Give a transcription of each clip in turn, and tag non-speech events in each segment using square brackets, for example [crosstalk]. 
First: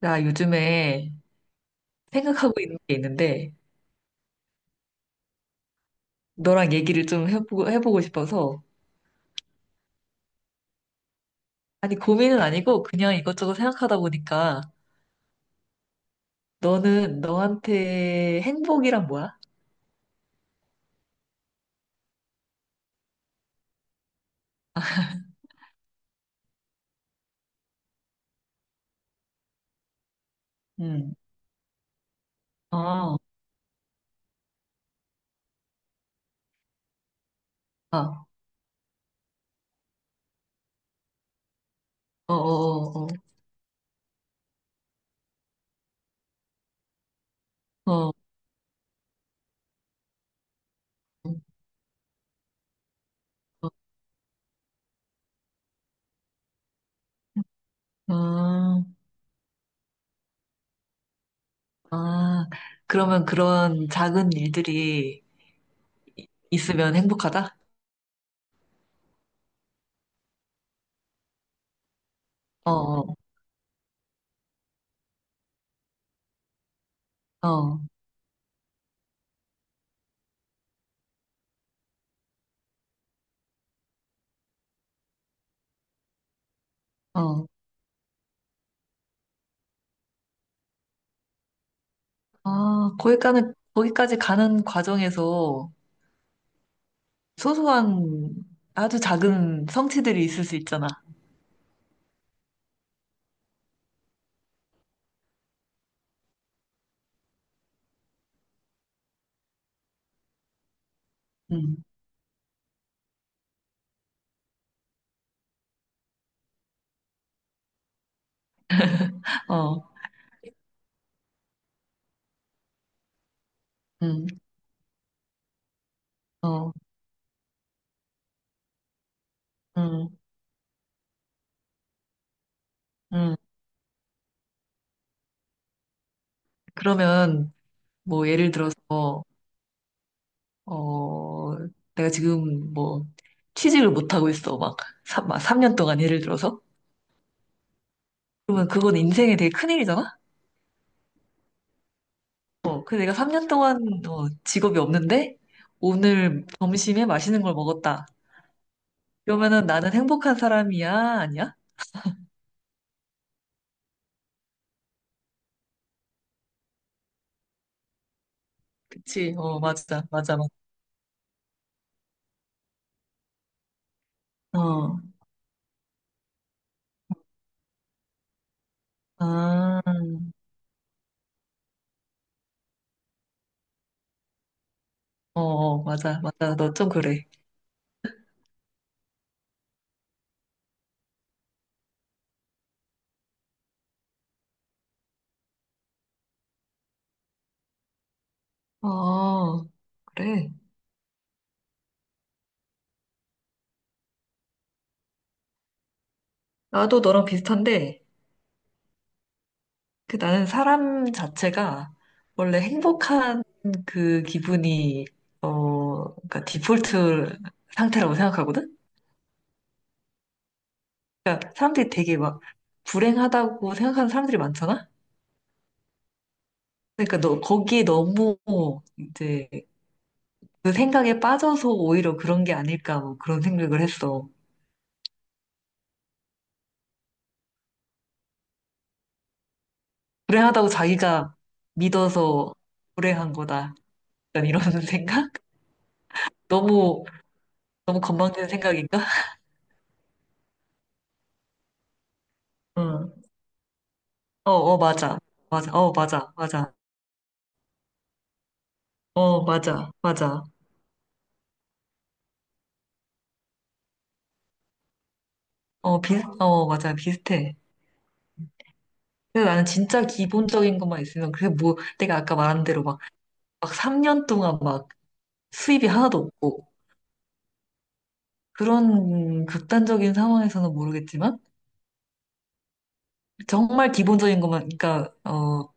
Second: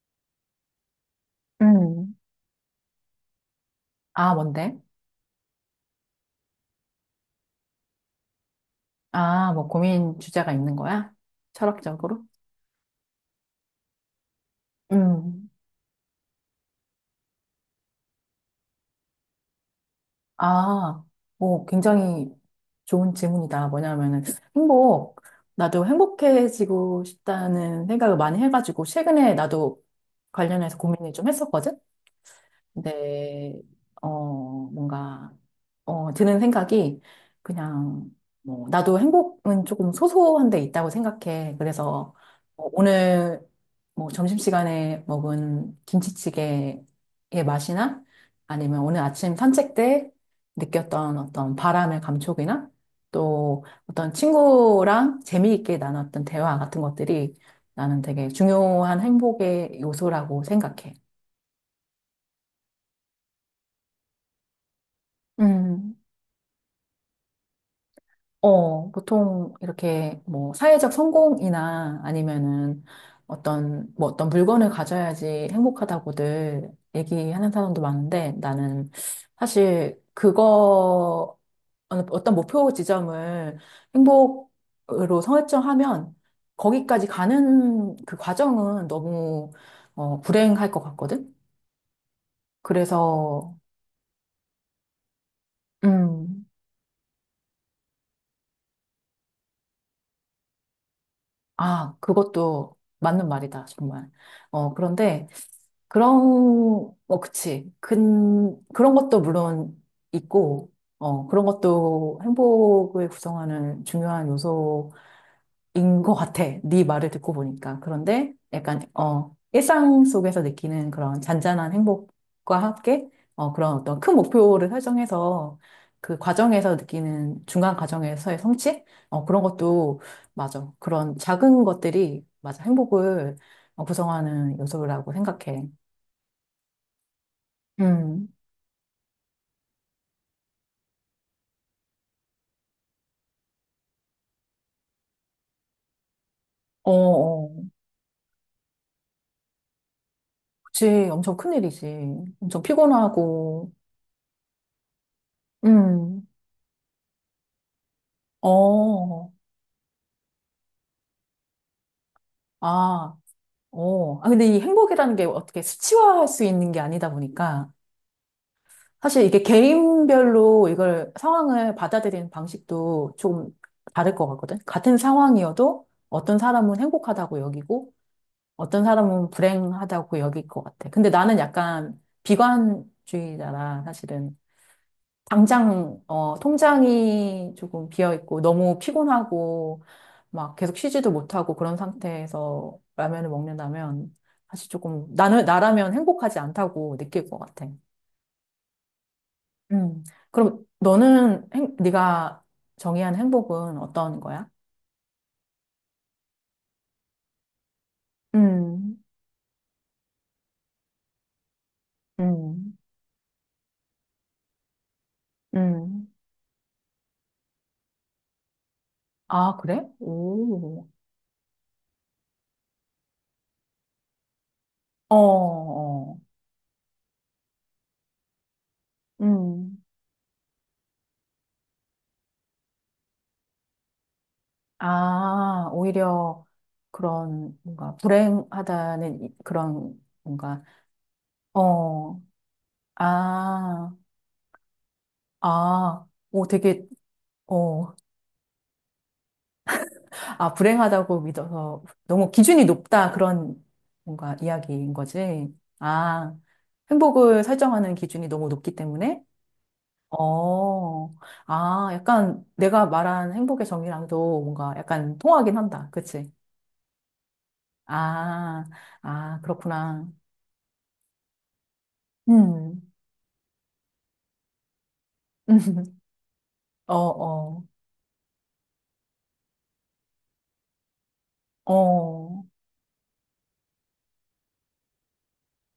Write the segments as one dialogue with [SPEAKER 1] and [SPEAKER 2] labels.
[SPEAKER 1] 나 요즘에
[SPEAKER 2] 음.
[SPEAKER 1] 생각하고 있는 게 있는데,
[SPEAKER 2] 아, 뭔데?
[SPEAKER 1] 너랑 얘기를 좀 해보고 싶어서.
[SPEAKER 2] 아, 뭐 고민 주제가 있는 거야?
[SPEAKER 1] 아니,
[SPEAKER 2] 철학적으로?
[SPEAKER 1] 고민은 아니고, 그냥 이것저것 생각하다 보니까,
[SPEAKER 2] 음.
[SPEAKER 1] 너한테 행복이란 뭐야?
[SPEAKER 2] 아, 뭐 굉장히 좋은 질문이다. 뭐냐면은 행복.
[SPEAKER 1] [laughs]
[SPEAKER 2] 나도 행복해지고 싶다는 생각을 많이 해가지고 최근에 나도 관련해서 고민을
[SPEAKER 1] 응.
[SPEAKER 2] 좀 했었거든?
[SPEAKER 1] 아,
[SPEAKER 2] 근데 어, 뭔가, 드는 생각이 그냥,
[SPEAKER 1] 아,
[SPEAKER 2] 뭐, 나도 행복은 조금 소소한 데 있다고 생각해. 그래서
[SPEAKER 1] 어, 어, 어,
[SPEAKER 2] 오늘 뭐 점심시간에 먹은 김치찌개의 맛이나
[SPEAKER 1] 어,
[SPEAKER 2] 아니면 오늘 아침 산책 때 느꼈던
[SPEAKER 1] 어,
[SPEAKER 2] 어떤 바람의 감촉이나 또 어떤 친구랑 재미있게 나눴던 대화 같은 것들이 나는
[SPEAKER 1] 어,
[SPEAKER 2] 되게
[SPEAKER 1] 어.
[SPEAKER 2] 중요한 행복의 요소라고 생각해.
[SPEAKER 1] 아, 그러면 그런 작은 일들이
[SPEAKER 2] 음.
[SPEAKER 1] 있으면 행복하다?
[SPEAKER 2] 보통 이렇게 뭐 사회적 성공이나
[SPEAKER 1] 어,
[SPEAKER 2] 아니면은
[SPEAKER 1] 어,
[SPEAKER 2] 어떤 뭐 어떤 물건을 가져야지 행복하다고들 얘기하는
[SPEAKER 1] 어,
[SPEAKER 2] 사람도 많은데 나는 사실 그거 어떤 목표 지점을 행복으로 설정하면 거기까지
[SPEAKER 1] 어.
[SPEAKER 2] 가는 그 과정은 너무 불행할 것 같거든.
[SPEAKER 1] 아,
[SPEAKER 2] 그래서.
[SPEAKER 1] 거기까지 가는 과정에서,
[SPEAKER 2] 음.
[SPEAKER 1] 소소한 아주 작은 성취들이 있을 수 있잖아.
[SPEAKER 2] 아, 그것도 맞는 말이다, 정말. 그런데, 그런, 그치. 그런 것도 물론 있고, 그런
[SPEAKER 1] 음,
[SPEAKER 2] 것도 행복을 구성하는 중요한 요소가 인 것 같아. 네 말을 듣고 보니까. 그런데 약간
[SPEAKER 1] 어,
[SPEAKER 2] 일상 속에서 느끼는 그런 잔잔한 행복과 함께 그런 어떤 큰
[SPEAKER 1] 음,
[SPEAKER 2] 목표를 설정해서 그
[SPEAKER 1] 어,
[SPEAKER 2] 과정에서 느끼는 중간 과정에서의 성취? 그런 것도
[SPEAKER 1] 음,
[SPEAKER 2] 맞아. 그런 작은 것들이 맞아. 행복을
[SPEAKER 1] 음.
[SPEAKER 2] 구성하는 요소라고 생각해.
[SPEAKER 1] 그러면 뭐
[SPEAKER 2] 음.
[SPEAKER 1] 예를 들어서 어, 내가 지금 뭐 취직을 못 하고 있어. 막, 막삼 년 동안 예를 들어서.
[SPEAKER 2] 어, 어.
[SPEAKER 1] 그러면 그건 인생에 되게 큰일이잖아.
[SPEAKER 2] 그치. 엄청 큰일이지. 엄청
[SPEAKER 1] 어, 그 내가 3년
[SPEAKER 2] 피곤하고.
[SPEAKER 1] 동안 어, 직업이 없는데
[SPEAKER 2] 음.
[SPEAKER 1] 오늘 점심에 맛있는 걸 먹었다.
[SPEAKER 2] 어.
[SPEAKER 1] 그러면은 나는 행복한 사람이야? 아니야?
[SPEAKER 2] 아. 아, 근데 이 행복이라는 게 어떻게 수치화할 수 있는 게 아니다 보니까 사실
[SPEAKER 1] 그치?
[SPEAKER 2] 이게
[SPEAKER 1] 어, 맞아, 맞아, 맞아.
[SPEAKER 2] 개인별로 이걸 상황을 받아들이는 방식도 좀 다를 것 같거든. 같은
[SPEAKER 1] 어,
[SPEAKER 2] 상황이어도 어떤 사람은 행복하다고 여기고 어떤 사람은
[SPEAKER 1] 아.
[SPEAKER 2] 불행하다고 여길 것 같아. 근데 나는 약간 비관주의자라 사실은
[SPEAKER 1] 어, 어,
[SPEAKER 2] 당장
[SPEAKER 1] 맞아, 맞아. 너 좀 그래.
[SPEAKER 2] 통장이 조금 비어 있고 너무 피곤하고 막 계속 쉬지도 못하고 그런 상태에서 라면을 먹는다면 사실 조금 나는 나라면 행복하지 않다고 느낄 것 같아.
[SPEAKER 1] 어,
[SPEAKER 2] 음.
[SPEAKER 1] 그래.
[SPEAKER 2] 그럼 너는 네가 정의한 행복은 어떤 거야?
[SPEAKER 1] 나도 너랑 비슷한데,
[SPEAKER 2] 음,
[SPEAKER 1] 그 나는 사람 자체가 원래
[SPEAKER 2] 음,
[SPEAKER 1] 행복한 그 기분이,
[SPEAKER 2] 음.
[SPEAKER 1] 어, 그러니까 디폴트 상태라고 생각하거든?
[SPEAKER 2] 아, 그래? 오.
[SPEAKER 1] 사람들이 되게 막 불행하다고 생각하는 사람들이 많잖아?
[SPEAKER 2] 어, 어.
[SPEAKER 1] 그러니까 너, 거기에 너무 이제
[SPEAKER 2] 음.
[SPEAKER 1] 그 생각에 빠져서 오히려 그런 게 아닐까 뭐 그런 생각을 했어.
[SPEAKER 2] 아, 오히려 그런 뭔가 불행하다는 그런 뭔가,
[SPEAKER 1] 불행하다고 자기가
[SPEAKER 2] 어,
[SPEAKER 1] 믿어서 불행한 거다.
[SPEAKER 2] 아,
[SPEAKER 1] 약간 이런 [laughs] 생각?
[SPEAKER 2] 아, 오,
[SPEAKER 1] 너무,
[SPEAKER 2] 어,
[SPEAKER 1] 너무 건방진 생각인가? [laughs]
[SPEAKER 2] 아, 불행하다고 믿어서 너무 기준이 높다
[SPEAKER 1] 응.
[SPEAKER 2] 그런 뭔가
[SPEAKER 1] 어, 어,
[SPEAKER 2] 이야기인
[SPEAKER 1] 맞아.
[SPEAKER 2] 거지.
[SPEAKER 1] 맞아. 어, 맞아.
[SPEAKER 2] 아,
[SPEAKER 1] 맞아.
[SPEAKER 2] 행복을 설정하는 기준이 너무 높기 때문에?
[SPEAKER 1] 어, 맞아, 맞아.
[SPEAKER 2] 어, 아, 약간 내가 말한 행복의 정의랑도 뭔가 약간 통하긴 한다.
[SPEAKER 1] 어,
[SPEAKER 2] 그치?
[SPEAKER 1] 어, 맞아. 비슷해.
[SPEAKER 2] 아, 아,
[SPEAKER 1] 근데 나는 진짜
[SPEAKER 2] 그렇구나.
[SPEAKER 1] 기본적인 것만 있으면, 그게 뭐, 내가 아까 말한
[SPEAKER 2] 음.
[SPEAKER 1] 대로 막, 막 3년 동안 막 수입이
[SPEAKER 2] [laughs]
[SPEAKER 1] 하나도 없고,
[SPEAKER 2] 어, 어,
[SPEAKER 1] 그런 극단적인 상황에서는 모르겠지만,
[SPEAKER 2] 어,
[SPEAKER 1] 정말 기본적인 것만, 그러니까, 어,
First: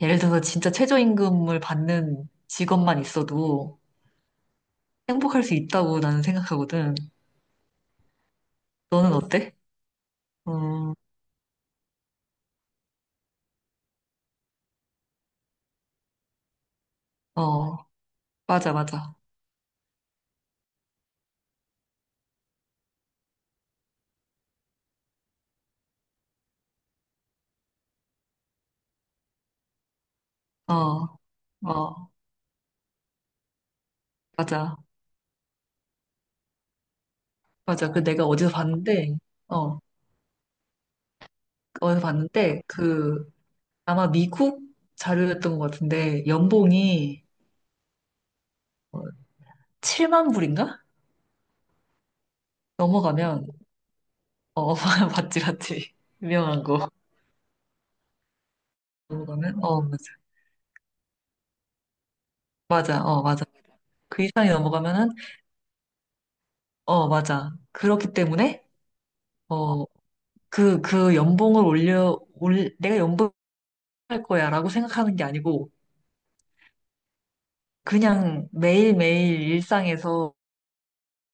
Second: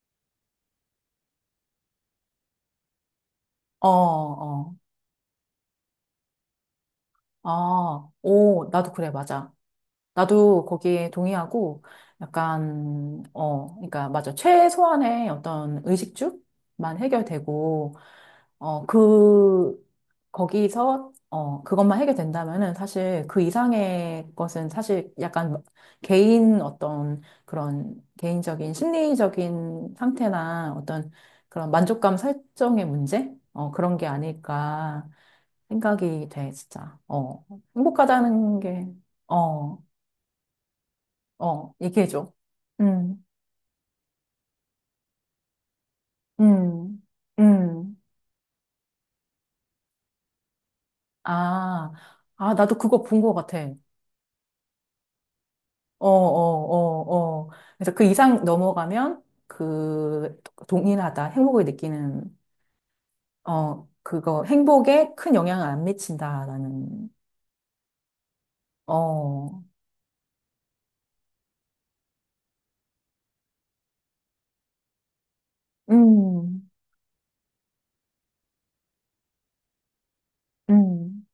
[SPEAKER 1] 예를 들어서 진짜 최저임금을 받는 직업만 있어도
[SPEAKER 2] 어, 어,
[SPEAKER 1] 행복할 수 있다고 나는 생각하거든.
[SPEAKER 2] 아, 오, 나도 그래,
[SPEAKER 1] 너는
[SPEAKER 2] 맞아.
[SPEAKER 1] 어때?
[SPEAKER 2] 나도
[SPEAKER 1] 음,
[SPEAKER 2] 거기에 동의하고 약간 그러니까 맞아 최소한의 어떤 의식주만
[SPEAKER 1] 어,
[SPEAKER 2] 해결되고
[SPEAKER 1] 맞아,
[SPEAKER 2] 어
[SPEAKER 1] 맞아.
[SPEAKER 2] 그 거기서 그것만 해결된다면은 사실 그 이상의 것은 사실 약간 개인 어떤 그런 개인적인 심리적인 상태나 어떤
[SPEAKER 1] 어,
[SPEAKER 2] 그런
[SPEAKER 1] 어,
[SPEAKER 2] 만족감 설정의 문제 그런 게
[SPEAKER 1] 맞아.
[SPEAKER 2] 아닐까 생각이 돼 진짜
[SPEAKER 1] 맞아. 그 내가
[SPEAKER 2] 행복하다는 게.
[SPEAKER 1] 어,
[SPEAKER 2] 어. 어,
[SPEAKER 1] 어디서
[SPEAKER 2] 얘기해줘.
[SPEAKER 1] 봤는데,
[SPEAKER 2] 음,
[SPEAKER 1] 그, 아마 미국 자료였던 것 같은데,
[SPEAKER 2] 음,
[SPEAKER 1] 연봉이
[SPEAKER 2] 음.
[SPEAKER 1] 7만 불인가?
[SPEAKER 2] 아, 아, 나도 그거 본 것
[SPEAKER 1] 넘어가면,
[SPEAKER 2] 같아.
[SPEAKER 1] 어, [laughs] 맞지, 맞지.
[SPEAKER 2] 어, 어,
[SPEAKER 1] 유명한 거.
[SPEAKER 2] 어, 어. 그래서 그 이상 넘어가면
[SPEAKER 1] 넘어가면, 어, 맞아.
[SPEAKER 2] 동일하다. 행복을 느끼는,
[SPEAKER 1] 맞아, 어, 맞아. 그
[SPEAKER 2] 그거
[SPEAKER 1] 이상이 넘어가면은,
[SPEAKER 2] 행복에 큰 영향을 안 미친다라는,
[SPEAKER 1] 어, 맞아. 그렇기 때문에,
[SPEAKER 2] 어,
[SPEAKER 1] 어, 그 연봉을 내가 연봉할 거야 라고 생각하는 게 아니고,
[SPEAKER 2] 음,
[SPEAKER 1] 그냥 매일매일 일상에서
[SPEAKER 2] 음.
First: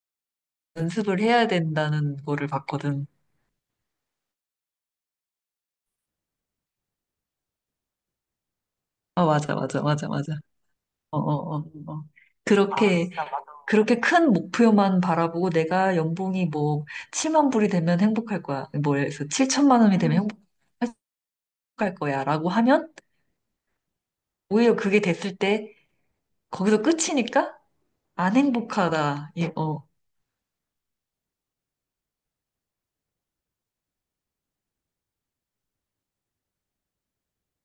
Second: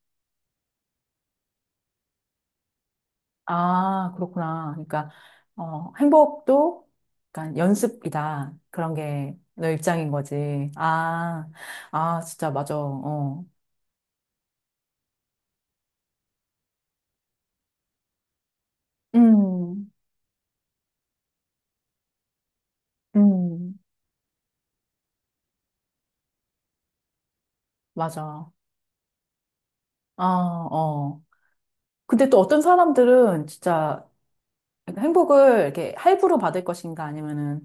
[SPEAKER 1] 연습을 해야 된다는 거를 봤거든.
[SPEAKER 2] 아, 그렇구나. 그러니까, 행복도 약간 연습이다. 그런
[SPEAKER 1] 아,
[SPEAKER 2] 게
[SPEAKER 1] 맞아,
[SPEAKER 2] 너
[SPEAKER 1] 맞아, 맞아,
[SPEAKER 2] 입장인
[SPEAKER 1] 맞아.
[SPEAKER 2] 거지.
[SPEAKER 1] 어,
[SPEAKER 2] 아.
[SPEAKER 1] 어, 어, 어.
[SPEAKER 2] 아, 진짜, 맞아.
[SPEAKER 1] 그렇게,
[SPEAKER 2] 어.
[SPEAKER 1] 그렇게 큰 목표만 바라보고 내가 연봉이 뭐 7만 불이 되면 행복할 거야. 뭐 해서 7천만
[SPEAKER 2] 음,
[SPEAKER 1] 원이 되면 행복할 거야. 라고 하면
[SPEAKER 2] 음,
[SPEAKER 1] 오히려 그게 됐을 때 거기서 끝이니까 안
[SPEAKER 2] 맞아.
[SPEAKER 1] 행복하다. 이, 어,
[SPEAKER 2] 아, 어. 근데 또 어떤 사람들은 진짜 행복을 이렇게 할부로 받을 것인가 아니면은,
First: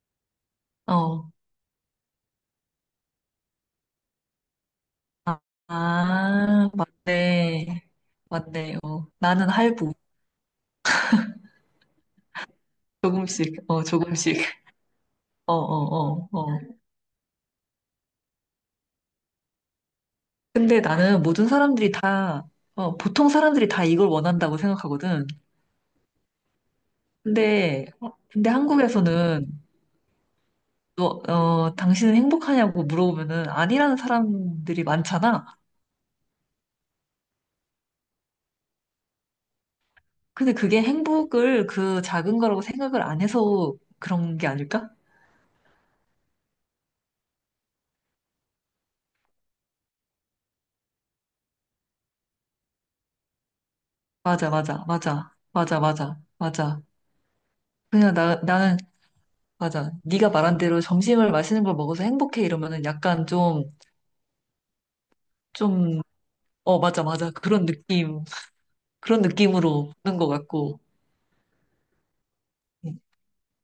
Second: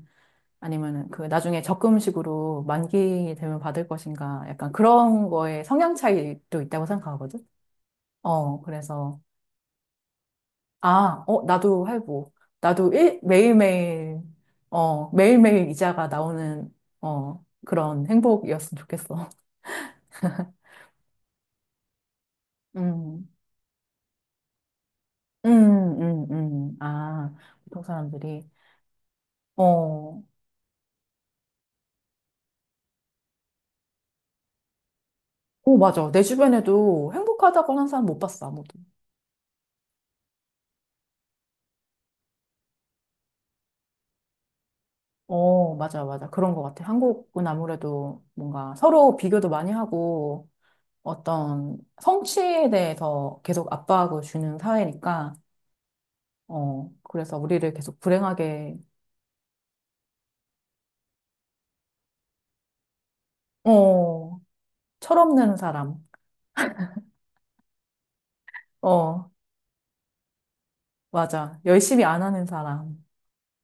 [SPEAKER 2] 그
[SPEAKER 1] 어.
[SPEAKER 2] 나중에 적금식으로 만기 되면 받을 것인가 약간 그런
[SPEAKER 1] 아,
[SPEAKER 2] 거에 성향 차이도
[SPEAKER 1] 아,
[SPEAKER 2] 있다고 생각하거든.
[SPEAKER 1] 맞네. 맞네. 어.
[SPEAKER 2] 그래서,
[SPEAKER 1] 나는 할부.
[SPEAKER 2] 아, 어, 나도 할부. 나도
[SPEAKER 1] 조금씩, 어,
[SPEAKER 2] 매일매일,
[SPEAKER 1] 조금씩.
[SPEAKER 2] 어,
[SPEAKER 1] 어,
[SPEAKER 2] 매일매일 이자가
[SPEAKER 1] 어, 어, 어.
[SPEAKER 2] 나오는, 그런 행복이었으면 좋겠어.
[SPEAKER 1] 근데 나는 모든 사람들이 다,
[SPEAKER 2] [laughs]
[SPEAKER 1] 어, 보통
[SPEAKER 2] 음.
[SPEAKER 1] 사람들이 다 이걸 원한다고 생각하거든.
[SPEAKER 2] 아, 보통
[SPEAKER 1] 근데, 어,
[SPEAKER 2] 사람들이.
[SPEAKER 1] 근데 한국에서는,
[SPEAKER 2] 어,
[SPEAKER 1] 당신은 행복하냐고 물어보면은 아니라는 사람들이 많잖아.
[SPEAKER 2] 오, 맞아. 내 주변에도 행복하다고 하는 사람 못 봤어, 아무도.
[SPEAKER 1] 근데 그게 행복을 그 작은 거라고 생각을 안 해서 그런 게 아닐까?
[SPEAKER 2] 어, 맞아, 맞아. 그런 것 같아. 한국은 아무래도 뭔가 서로 비교도 많이 하고 어떤 성취에 대해서 계속 압박을
[SPEAKER 1] 맞아,
[SPEAKER 2] 주는
[SPEAKER 1] 맞아,
[SPEAKER 2] 사회니까,
[SPEAKER 1] 맞아, 맞아, 맞아, 맞아.
[SPEAKER 2] 그래서 우리를 계속
[SPEAKER 1] 그냥
[SPEAKER 2] 불행하게,
[SPEAKER 1] 나는, 맞아. 네가 말한 대로 점심을 맛있는 걸 먹어서 행복해 이러면은 약간 좀,
[SPEAKER 2] 어, 철없는 사람,
[SPEAKER 1] 좀, 어, 맞아, 맞아. 그런
[SPEAKER 2] 어,
[SPEAKER 1] 느낌으로 보는 것 같고.
[SPEAKER 2] 맞아. 열심히 안 하는 사람,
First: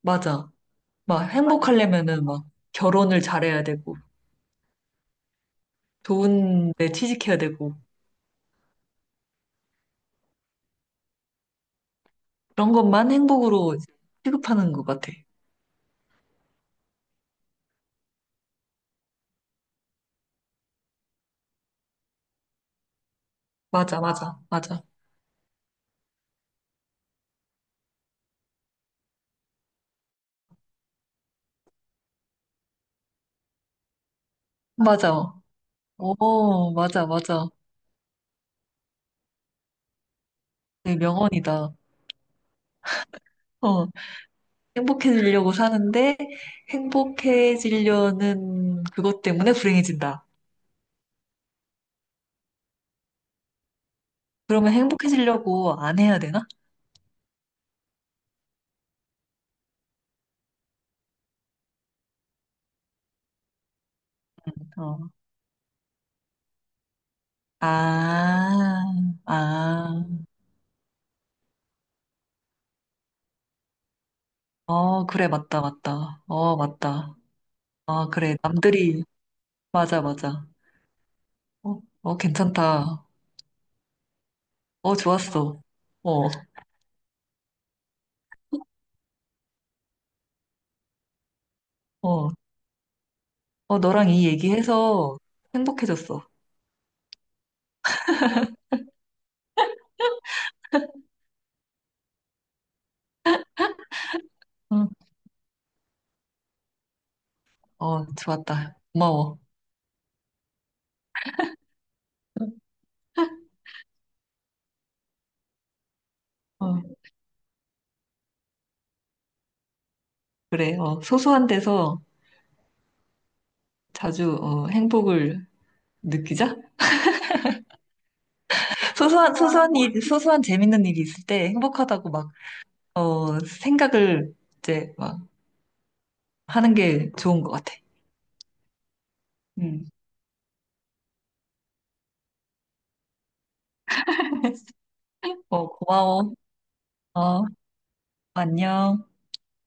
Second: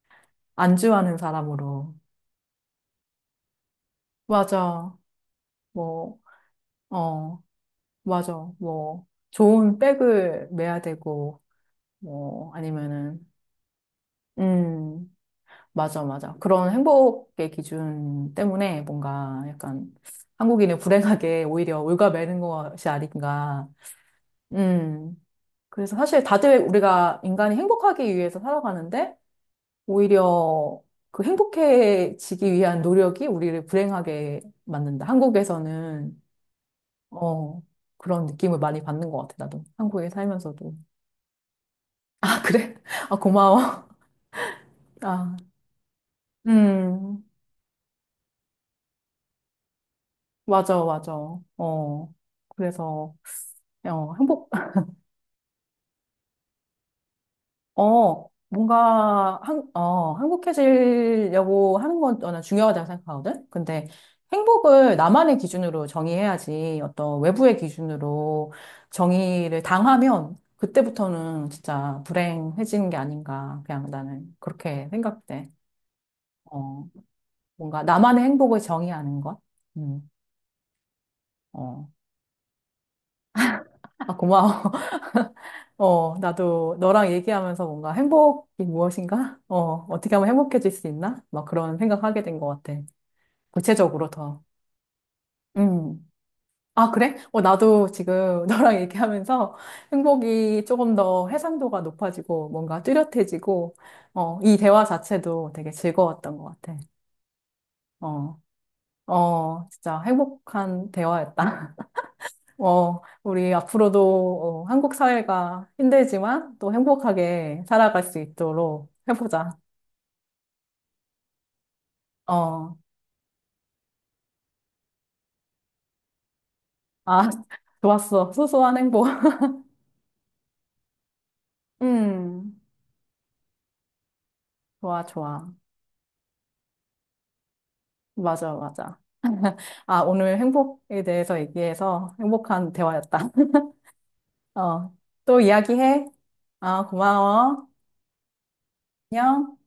[SPEAKER 1] 맞아.
[SPEAKER 2] 안주하는
[SPEAKER 1] 막
[SPEAKER 2] 사람으로.
[SPEAKER 1] 행복하려면은 막 결혼을 잘해야 되고,
[SPEAKER 2] 맞아. 뭐,
[SPEAKER 1] 좋은 데 취직해야
[SPEAKER 2] 어.
[SPEAKER 1] 되고,
[SPEAKER 2] 맞아. 뭐, 좋은 백을 매야 되고, 뭐,
[SPEAKER 1] 그런 것만
[SPEAKER 2] 아니면은,
[SPEAKER 1] 행복으로 취급하는 것 같아.
[SPEAKER 2] 음, 맞아, 맞아. 그런 행복의 기준 때문에 뭔가 약간 한국인은 불행하게 오히려 올가매는 것이 아닌가.
[SPEAKER 1] 맞아, 맞아, 맞아.
[SPEAKER 2] 음, 그래서 사실 다들 우리가 인간이 행복하기 위해서 살아가는데, 오히려 그 행복해지기 위한 노력이 우리를 불행하게 만든다.
[SPEAKER 1] 맞아.
[SPEAKER 2] 한국에서는,
[SPEAKER 1] 오, 맞아, 맞아.
[SPEAKER 2] 어, 그런 느낌을 많이 받는 것 같아, 나도. 한국에 살면서도.
[SPEAKER 1] 네, 명언이다.
[SPEAKER 2] 아, 그래? 아, 고마워.
[SPEAKER 1] 어,
[SPEAKER 2] 아,
[SPEAKER 1] 행복해지려고 사는데,
[SPEAKER 2] 음,
[SPEAKER 1] 행복해지려는 그것 때문에 불행해진다.
[SPEAKER 2] 맞아, 맞아. 어, 그래서, 어, 행복,
[SPEAKER 1] 그러면 행복해지려고 안 해야 되나?
[SPEAKER 2] 뭔가, 행복해지려고 하는 건 저는 중요하다고 생각하거든? 근데 행복을
[SPEAKER 1] 어.
[SPEAKER 2] 나만의 기준으로 정의해야지 어떤 외부의 기준으로
[SPEAKER 1] 아,
[SPEAKER 2] 정의를
[SPEAKER 1] 아,
[SPEAKER 2] 당하면 그때부터는 진짜 불행해지는 게 아닌가. 그냥 나는 그렇게
[SPEAKER 1] 어, 그래,
[SPEAKER 2] 생각돼.
[SPEAKER 1] 맞다, 맞다. 어,
[SPEAKER 2] 어,
[SPEAKER 1] 맞다.
[SPEAKER 2] 뭔가
[SPEAKER 1] 어
[SPEAKER 2] 나만의
[SPEAKER 1] 그래.
[SPEAKER 2] 행복을
[SPEAKER 1] 남들이
[SPEAKER 2] 정의하는 것?
[SPEAKER 1] 맞아,
[SPEAKER 2] 음,
[SPEAKER 1] 맞아. 어,
[SPEAKER 2] 어.
[SPEAKER 1] 어, 괜찮다.
[SPEAKER 2] 아, 고마워.
[SPEAKER 1] 어, 좋았어.
[SPEAKER 2] [laughs]
[SPEAKER 1] 어,
[SPEAKER 2] 나도 너랑 얘기하면서 뭔가 행복이 무엇인가? 어, 어떻게 하면 행복해질 수 있나? 막 그런 생각하게
[SPEAKER 1] 어,
[SPEAKER 2] 된 것 같아.
[SPEAKER 1] 어, 너랑
[SPEAKER 2] 구체적으로
[SPEAKER 1] 이
[SPEAKER 2] 더.
[SPEAKER 1] 얘기해서
[SPEAKER 2] 음.
[SPEAKER 1] 행복해졌어.
[SPEAKER 2] 아, 그래? 나도 지금 [laughs] 너랑 얘기하면서 행복이 조금 더 해상도가 높아지고 뭔가 뚜렷해지고, 이 대화
[SPEAKER 1] 응,
[SPEAKER 2] 자체도 되게 즐거웠던 것 같아.
[SPEAKER 1] 어,
[SPEAKER 2] 어,
[SPEAKER 1] 좋았다. 고마워.
[SPEAKER 2] 어, 진짜 행복한 대화였다. 어, 우리 앞으로도 한국 사회가 힘들지만 또
[SPEAKER 1] 어,
[SPEAKER 2] 행복하게 살아갈 수 있도록 해보자.
[SPEAKER 1] 그래, 어, 소소한 데서
[SPEAKER 2] 어,
[SPEAKER 1] 자주, 어, 행복을 느끼자?
[SPEAKER 2] 아, [laughs] 좋았어. 소소한
[SPEAKER 1] [laughs]
[SPEAKER 2] 행복. [laughs]
[SPEAKER 1] 소소한 일, 소소한 재밌는 일이 있을 때 행복하다고 막,
[SPEAKER 2] 음,
[SPEAKER 1] 어, 생각을 이제
[SPEAKER 2] 좋아,
[SPEAKER 1] 막
[SPEAKER 2] 좋아.
[SPEAKER 1] 하는 게 좋은 것 같아.
[SPEAKER 2] 맞아, 맞아. [laughs]
[SPEAKER 1] 응,
[SPEAKER 2] 아, 오늘 행복에 대해서 얘기해서 행복한 대화였다. [laughs] 어, 또
[SPEAKER 1] 어,
[SPEAKER 2] 이야기해.
[SPEAKER 1] 고마워.
[SPEAKER 2] 아,
[SPEAKER 1] 어,
[SPEAKER 2] 고마워.
[SPEAKER 1] 안녕.
[SPEAKER 2] 안녕.